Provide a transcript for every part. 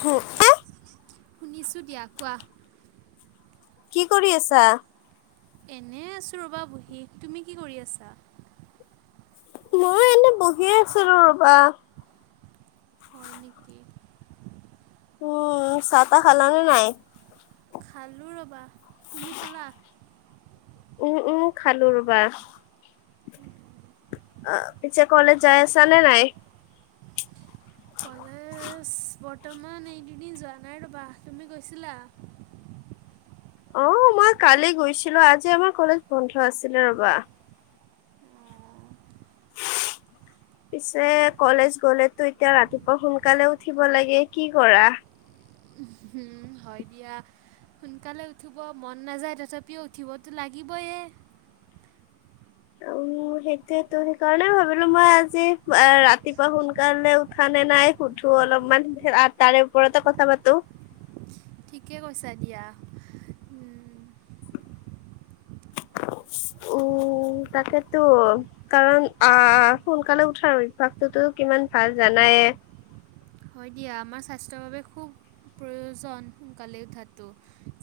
হু এহ শুনিছোঁ দিয়া কোৱা কি কৰি আছা এনে আছোঁ ৰ'বা বহী তুমি কি কৰি আছা এ' বহিয়ে আছো ৰ ৰবা। হয় নেকি? উম চাহ-তাহঁ খালেনে নাই? খালোঁ ৰ'বা তুমি খালা উম উম খালো ৰবা অ পিছে কলেজ যাই আছা নে নাই কলেজ ব বৰ্তমান এই দুদিন যোৱা নাই ৰ'বা। তুমি গৈছিলা? অ মই কালি গৈছিলো আজি আমাৰ কলেজ বন্ধ আছিলে ৰবা [unintelligible] পিছে কলেজ গলেতো এতিয়া ৰাতিপুৱা সোনকালে উঠিব লাগে কি কৰা উম হয় দিয়া সোনকালে উঠিব মন নাযায় তথাপিও উঠিবতো লাগিবয়ে [unintelligible] উম সেইটোৱেতো সেইকাৰণে ভাবিলো মই আজি ৰাতিপুৱা সোনকালে উঠা নে যে নাই সোধো অলপমান তাৰে ওপৰতে কথা পাতো ঠিকে কৈছা দিয়া ও উ তাকেতো কাৰণ আহ সোনকালে উঠাৰ অভ্যাসটোতো কিমান ভাল জানাই তে হয় দিয়া আমাৰ স্বাস্থ্যৰ বাবে খুব প্ৰয়োজন সোনকালে উঠাটো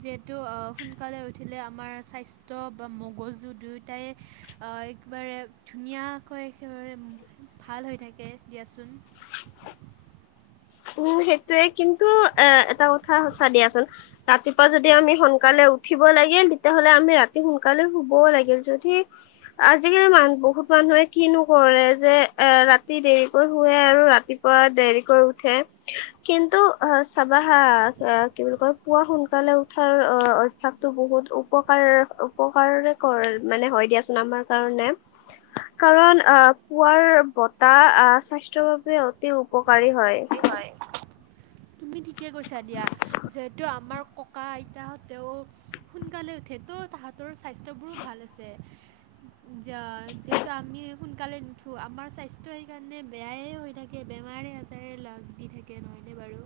যিহেতু সোনকালে উঠিলে আমাৰ স্বাস্থ্য বা মগজু দুয়োটাই একেবাৰে ধুনীয়াকৈ একেবাৰে ভাল হৈ থাকে দিয়াচোন হয়। উম', সেইটোয়ে কিন্তু এ এটা কথা সঁচা দিয়াচোন ৰাতিপুৱা যদি আমি সোনকালে উঠিব লাগিল তেতিয়াহ'লে আমি ৰাতি সোনকালে শুব লাগিল যদি আজিকালি মান বহুত মানুহে কিনো কৰে যে এ ৰাতি দেৰিকৈ শুৱে আৰু ৰাতি পুৱা দেৰিকৈ উ উঠে কিন্তু আহ চাবাহা কি বুলি কয় পুৱা সোনকালে উঠাৰ অহ অভ্যাসটো বহুত উপকাৰ উপকাৰ কৰে মানে হয় দিয়াচোন আমাৰ কাৰণে কাৰণ অ পুৱাৰ বতাহ আহ স্বাস্থ্যৰ বাবে অতি উপকাৰী হয় ঠিকেই হয় তুমি ঠিকে কৈছা দিয়া যিহেতু আমাৰ ককা - আইতাহঁতেও সোনকালে উঠে তো তাহাঁতৰ স্বাস্থ্যবোৰো ভাল আছে। যিহেতু আমি সোনকালে নুঠো আমাৰ স্বাস্থ্যৰ সেইকাৰণে বেয়াই হৈ থাকে আমাৰে সচাঁৰে লগ দি থাকে নহয়নে বাৰু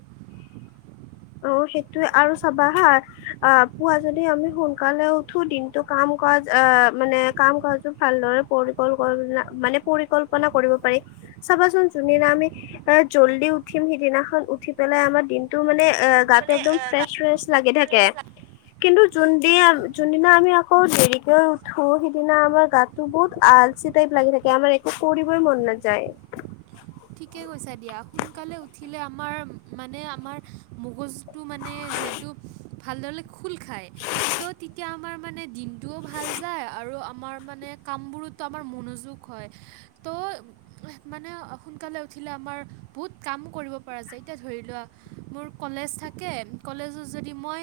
অ সেইটোয়ে আৰু চাবা হা আ পুৱা যদি আমি সোনকালে উঠো দিনটো কাম কৰা আহ মানে কাম কাজো ভালদৰে পৰিকল্প মানে পৰিকল্পনা কৰিব পাৰি। চাবাচোন যোনদিনা আমি এ জল্দি উঠিম সিদিনাখন উঠি পেলাই আমাৰ দিনতটো মানে এ গাটো একদম ফ্ৰেছ ফ্ৰেছ লাগি থাকে কিন্তু যোনদি যোনদিনা আমি আকৌ দেৰিকে উঠো সিদিনা আমাৰ গাতটো বহুত আল চিটাইপ লাগি থাকে আৰু একো কৰিবই মন নাযা'য়। ঠিকে কৈছা দিয়া সোনকালে উঠিলে আমাৰ মানে আমাৰ মগজুটো মানে যিহেতু ভালদৰলে খোল খায় তো তেতিয়া আমাৰ মানে দিনটোও ভাল যায় আৰু আমাৰ মানে কামবোৰতো আমাৰ মনোযোগ হয় তো মানে সোনকালে উঠিলে আমাৰ বহুত কাম কৰিব পৰা যায় এতিয়া ধৰি লোৱা মোৰ কলেজ থাকে কলেজত যদি মই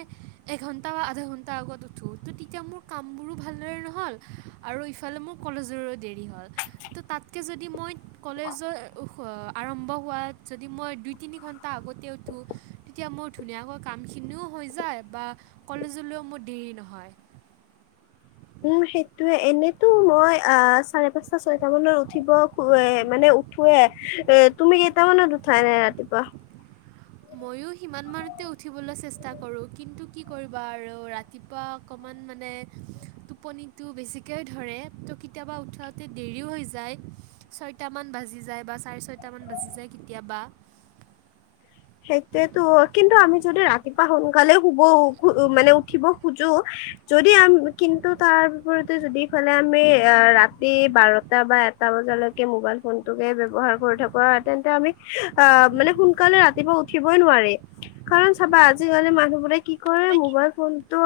এঘণ্টা বা আধা ঘণ্টা আগত উঠো তো তেতিয়া মোৰ কামবোৰো ভালদৰে নহ'ল আৰু ইফালে মোৰ কলেজৰো দেৰি হ'ল তো তাতকৈ যদি মই কলেজৰ আৰম্ভ হোৱাত যদি মই দুই তিনি ঘণ্টা আগতে উঠোঁ তেতিয়া মোৰ ধুনীয়াকৈ কামখিনি কিনিও হৈ যায় বা কলেজলৈও মোৰ দেৰি নহয় [unintelligible] উম সেইটোয়ে এনেতো মই আ চাৰে পাঁচটা ছয়ত মানত উঠিব খ মানে উঠোৱে এ তুমি কেইটামানত উঠা এনে ৰাতিপুৱা? ময়ো সিমান মানতে উঠিবলৈ চেষ্টা কৰো কিন্তু কি কৰিবা আৰু ৰাতিপুৱা অকমান মানে টোপনিটো বেছিকৈ ধৰে ত' কেতিয়াবা উঠাতে দেৰিও হৈ যায় ছয়টামান বা বাজি যায় বা চাৰে ছয়টা মান বাজি যায় কেতিয়াবা। [unintelligible] সেইটোয়েতো কিন্তু আমি যদি ৰাতিপুৱা সোনকালে শুব মানে উঠিব খোজো যদি আম কিন্তু তাৰ বিপৰীতে যদিফালে আমি ৰাতি বাৰটা বা এটা বজালৈকে মবাইল ফোনটোকে ব্যবহাৰ কৰি থাকো আৰু তেন্তে আমি আহ মানে সোনকালে ৰা ৰাতিপুৱা উঠিবই নোৱাৰি কাৰণ চাবা আজিকালি মানুহবোৰে কি কৰে মোবাইল ফোনটো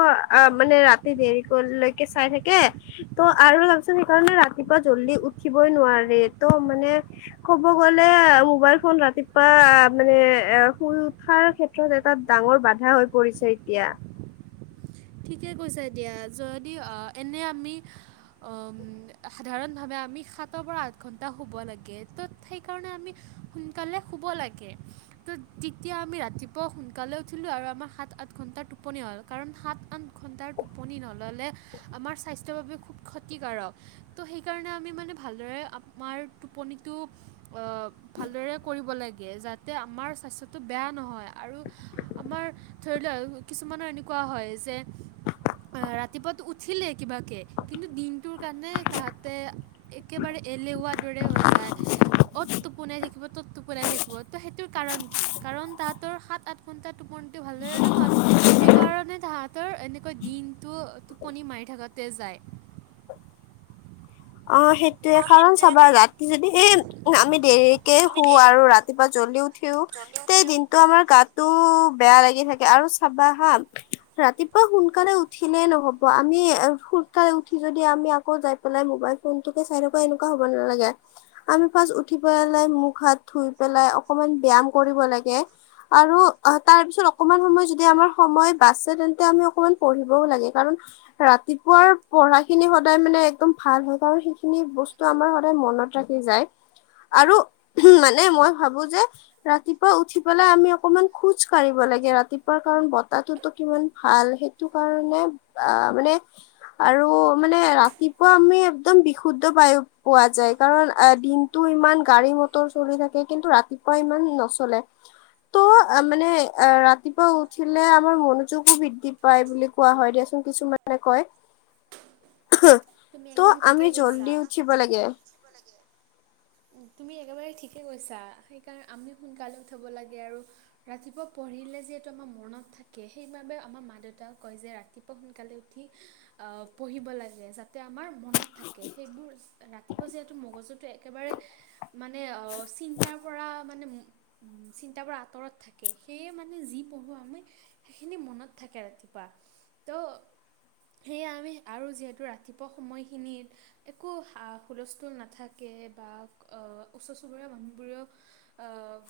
মানে ৰাতি দেৰি কৰিলে চাই থাকে ত' আৰু ভাবচোন সেইকাৰণে ৰাতিপুৱা জল্দি উঠিবই নোৱাৰে ত' মানে ক'ব গ'লে মোবাইল ফোন ৰাতিপুৱা মানে এ শুই উঠাৰ ক্ষেত্ৰত এটা ডাঙৰ বাধা হৈ পৰিছে এতিয়া ঠিকে কৈছে এতিয়া যদি এনে আমি উ সাধাৰণ ভাৱে আমি সাতৰ পৰা- আঠ ঘন্টা শুব লাগে ত সেইকাৰণে আমি সোনকালে শুব লাগে ত তেতিয়া আমি ৰাতিপুৱা সোনকালে উঠিলো আৰু আমাৰ সাত সাত ঘণ্টা টোপনি হ'ল কাৰণ সাত আঠ তাৰ টোপনি নল'লে আমাৰ স্বাস্থ্যৰ বাবে খোব ক্ষতিকাৰক ত'হেইকাৰনে ভালদৰে আমাৰ টোপনিটো অ ভালদৰে কৰিব লাগে যাতে আমাৰ স্বাস্থ্যটো বেয়া নহয় আৰু আমাৰ ধৰি লওক কিছুমানৰ এনেকোৱা হয় যে [unintelligible] অ ৰাতিপুৱাত উঠিলে কিবাকে কিন্তু দিনটোৰ কাৰণে তাহাতে একেবাৰে এল এলেহুৱা দৰে হৈ যায় অ'ত টোপোনাই থাকিব ত'ত টোপোনাই থাকিব ত সেইটোৰ কাৰণ কি কাৰণ তাহাতৰ সাত - আঠ ঘন্টা টোপনিটো ভালদৰে নহয়। সেইকাৰণে তাহা তৰ এনেকৈ দিনটো টোপনি মাৰি থাকোতে যায় অ সেইটোয়ে কাৰণ চাবা ৰাতি যদি সেই আমি দেৰিকে শু আৰু ৰাতিপুৱা জ্বলিও উঠিও তেই দিনটো আমাৰ গা'তো বেয়া লাগি থাকে আৰু চাবা হা ৰাতিপুৱা সোনকালে উঠিলে নহব আমি সোনকালে উঠি যদি আমি আকৌ যাই পেলাই মোবাইল ফোনটোকে চাই থকা এনকা হ'ব নালাগে। আমি ফাচ উঠি পেলায় মোখ- হা'ত ধুই পেলাই অ'কমান ব্যায়াম কৰিব লাগে আৰু তাৰপিছত অকমান সময় যদি আমাৰ সময় বাছে তে ন্তে আমি অকমান পঢ়িবও লাগে কাৰণ ৰাতিপুৱাৰ পঢ়াখিনি সদায় মানে একদম ভাল হয়। বা সেইখিনি বস্তু আমাৰ সদায় মনত ৰাখি যায়। আৰু মানে মই ভাবো যে ৰাতিপুৱা উঠি পেলাই আমি অকমান খোজ কাঢ়িব লা লাগে ৰাতিপুৱা কাৰণ বতাহটোতো কিমান ভাল সেইটো কাৰণে আহ মানে আৰু মানে ৰাতিপুৱা আমি একদম বিশুদ্ধ বায়ু পোৱা যায় কাৰণ দিনটো ইমান গাড়ী মটৰ চলি থাকে কিন্তু ৰাতি পোৱা অ ইমান নচলে ত' মানে অ ৰাতিপুৱা উঠিলে আমাৰ মনোযোগো বৃদ্ধি পাই বুলি কোৱা হয় দিয়াচোন কিছুমানে কয়। ওহো তুমি একদম ত' আমি ঠিকেই কৈছা জল্দি উঠিব লাগে। লাগে তুমি একেবাৰে ঠিকে কৈছা সেইকাৰণে আমি সোনকালে উঠিব লাগে আৰু ৰাতিপুৱা পঢ়িলে যিহেতু আমাৰ মনত থাকে সেইবাবে মা আমাৰ মা দেউতাই কৈ যে ৰাতিপুৱা সোনকালে উঠি পঢ়িব লাগে আমাৰ মনত থাকে সেইবোৰ ৰাতিপুৱা যিহেতু মগজুটো একেবাৰে মানে চিন্তাৰ [inaudible] চিন্তা বাৰ আঁতৰত থাকে সেয়ে মানে যি পঢ়ো আমি সেইখিনি মনত থাকে ৰাতিপুৱা ত' সেয়া আমি আৰু যিহেতু ৰাতিপুৱা [unintelligible] সময়খিনিত একো হুলস্থুল নাথাকে বা ওচৰ চবুৰীয়া ম মানুহ বোৰেও আ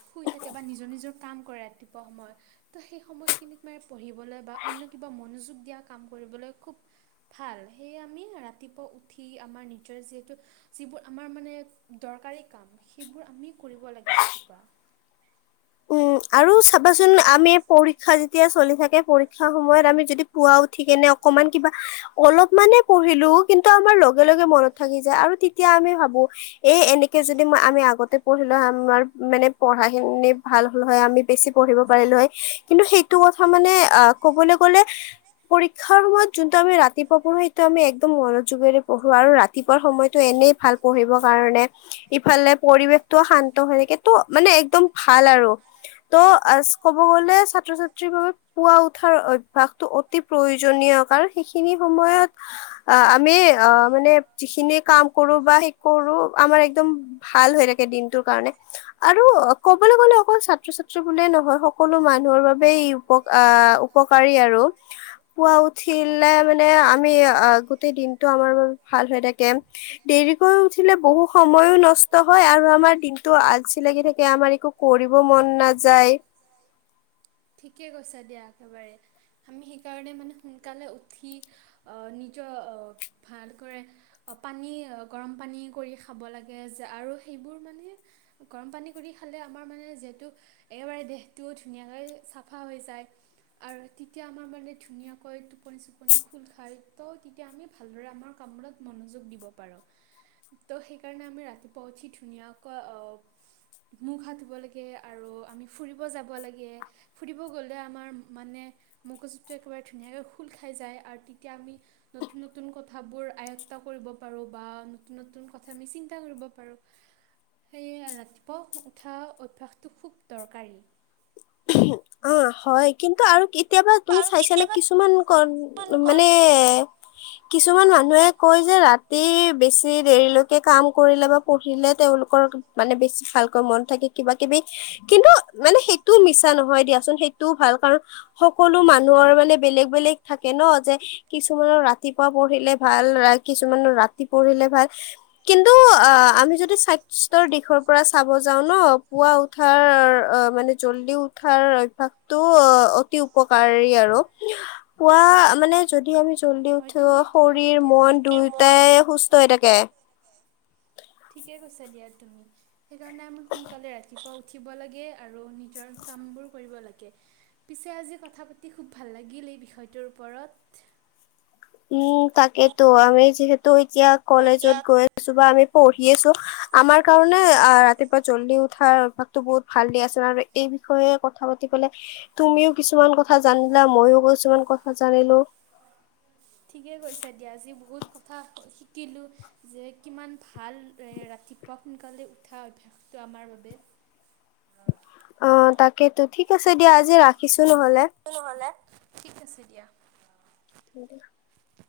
শুই থাকে বা নিজৰ নিজৰ কাম কৰে ৰাতিপুৱা সময়ত ত সেই সময়খিনি [unintelligible] পঢ়িবলৈ বা অন্য কিবা মনোযোগ দিয়া কাম কৰিবলৈ খুব ভাল স আমি ৰাতিপুৱা উঠি আমাৰ নিজৰ যিতু যিবোৰ আমাৰ মানে দৰকাৰী সেইবোৰ আমিকৰিব লাগে ৰাতিপুৱা। উ আৰু চাবাচোন আমি পৰীক্ষা যেতিয়া চলি থাকে পৰীক্ষা সময়ত আমি যদি পুৱা উঠি কেনে [unintelligible] অকমান কিবা অলপ মানে পঢ়িলো কিন্তু আমাৰ লগে লগে মনত থাকি যায় আৰু তেতিয়া আমি [unintelligible] ভাবো এ এনেকে যদি আমি আগতে পঢ়িলো আমাৰ মানে পঢ়াখিনি [unintelligible] ভাল হল হয় আমি বেছি পঢ়িব পাৰিলো হয় কিন্তু সেইটো কথা মানে আহ কবলৈ গলে পৰীক্ষাৰ সময়ত যোনটো আমি ৰাতিপুৱা পঢ়ো সেইটো আমি একদম মনোযোগেৰে [unintelligible] পঢ়ো আৰু ৰাতিপুৱা সময়তো এনেই ভাল পঢ়িবৰ কাৰণে ইফালে পৰিৱেশটোও শান্ত হৈ থ [unintelligible] এইটো মানে একদম ভাল আৰু ত' ক'ব গলে ছাত্ৰ ছাত্ৰীৰ বাবে পুৱা উঠাৰ অভ্যাসটো অতি প্ৰয়োজনীয়। সেইখিনি সময়ত আমি অঁ মানে যিখিনি কাম কৰো বা সেই কৰো আমাৰ একদম ভাল হৈ থাকে দিনটোৰ কাৰণে। আৰু ক'বলৈ গ'লে অকল ছাত্ৰ ছাত্ৰী বুলিয়ে নহয় সকলো মানুহৰ বাবেই ই উপ আহ উপকাৰী আৰু। পুৱা উঠিলে মানে আমি গোটেই দিনতটো আমাৰ বাবে ভাল হৈ থাকে দেৰিক উঠিলে বহু সময়ো নষ্ট হয় আৰু আমাৰ দিনটো আজি লাগি থাকে আমাৰ একো কৰিব মন নাযায়, থিক আছে দিয়া একেবাৰে আমি সেইকাৰণে মানে সোনকালে উঠি অ নিজৰ [inaudible] ভালকৰে পানী গৰম পানী কৰি খাব লাগে যে আৰু সেইবোৰ মানে? গৰম পানী কৰি খালে আমাৰ মানে যিহেতু একেবাৰে দেহটো ধুনীয়াকৈ চাফা হৈ যায়। আৰু তেতিয়া আমাৰ মানে ধুনীয়াকৈ টোপনি চোপনি খোল খাই ত তেতিয়া আমি ভালদৰে আমাৰ কামত মনোযোগ দিব পাৰোঁ ত' সেইকাৰণে আমি ৰাতিপুৱা উঠি ধুনীয়াকৈ আহ মুখ হাত ধুব লাগে আৰু আমি ফুৰিব যাব লাগে ফুৰিব গ'লে আমাৰ মানে মগজুতটো একেবাৰে ধুনীয়াকে খোল খাই যায় আৰু তেতিয়া আমি নতুন নতুন ক কথা বোৰ আয়ত কৰিব পাৰো বা নতুন নতুন কথা আমি চিন্তা কৰিব পাৰো সেয়ে ৰাতিপুৱা শুই উঠা অভ্যাসটো খুব দৰকাৰী অ হয় কিন্তু আৰু কেতিয়াবা তুমি চাইছানে কিছুমান ক মানে কিছুমান মানুহে কয় যে ৰাতি বেছি দেৰিলৈকে কাম কৰিলে বা পঢ়িলে তেওঁলোকৰ মানে বেছি ভালকৈ মন থাকে কিবা কিবি কিন্তু মানে সেইটোও মিছা নহয় কোন সেইটোও ভাল কাৰ সকলো মানুহৰ মানে বেলেগ বেলেগ থাকে ন কিছুমান [unintelligible] ৰাতিপুৱা পঢিলে ভাল কিছুমান ৰাতি পঢ়িলে ভাল কিন্তু আমি য স্বাস্থ্যৰ দিশৰ পৰা চাব যাও ন পুৱা উঠাৰ অ মানে জল্দি উঠা অভ্যাসটো অ অতি উপকাৰী আৰু পুৱা মানে যদি আমি চলি হয় উঠো তুমি একেবাৰে শৰীৰ ঠিকে মন কৈছা দুয়োটাই সুস্থ হৈ থাকে ঠিকে কৈছো দিয়া তুমি সেইকাৰণে মানে সোনকালে ৰাতিপুৱা উঠিব লাগে আৰু নিজৰ কাম বোৰ কৰিব লাগে পিছে আজি কথা পাতি খুব ভাল লাগিল এই বিষয়টোৰ ওপৰত [unintelligible] উম তাকেতো আমি যিহেতু এতিয়া কলেজত গৈ আছো বা আমি পঢ়ি আছো আমাৰ কাৰণে ৰাতিপুৱা জল্লি উঠাৰ অভ্যাসটো বহুত ভাল দিয়া চোন আৰু এই বিষয়ে কথা পাতিবলে তুমিও কিছুমান কথা জানিলা মইও কিছুমান কথা জানিলো [unintelligible] ঠিকে কৈছা দিয়া আজি বহুত কথা শিকিলো যে কিমান ভাল এ ৰাতিপুৱা সোনকালে উঠা অভ্যাসটো আমাৰ বাবে অ তাকেইতো ঠিক আছে দিয়া আজি ৰাখিছো নহলে ঠিক আছে দিয়া [unintelligible]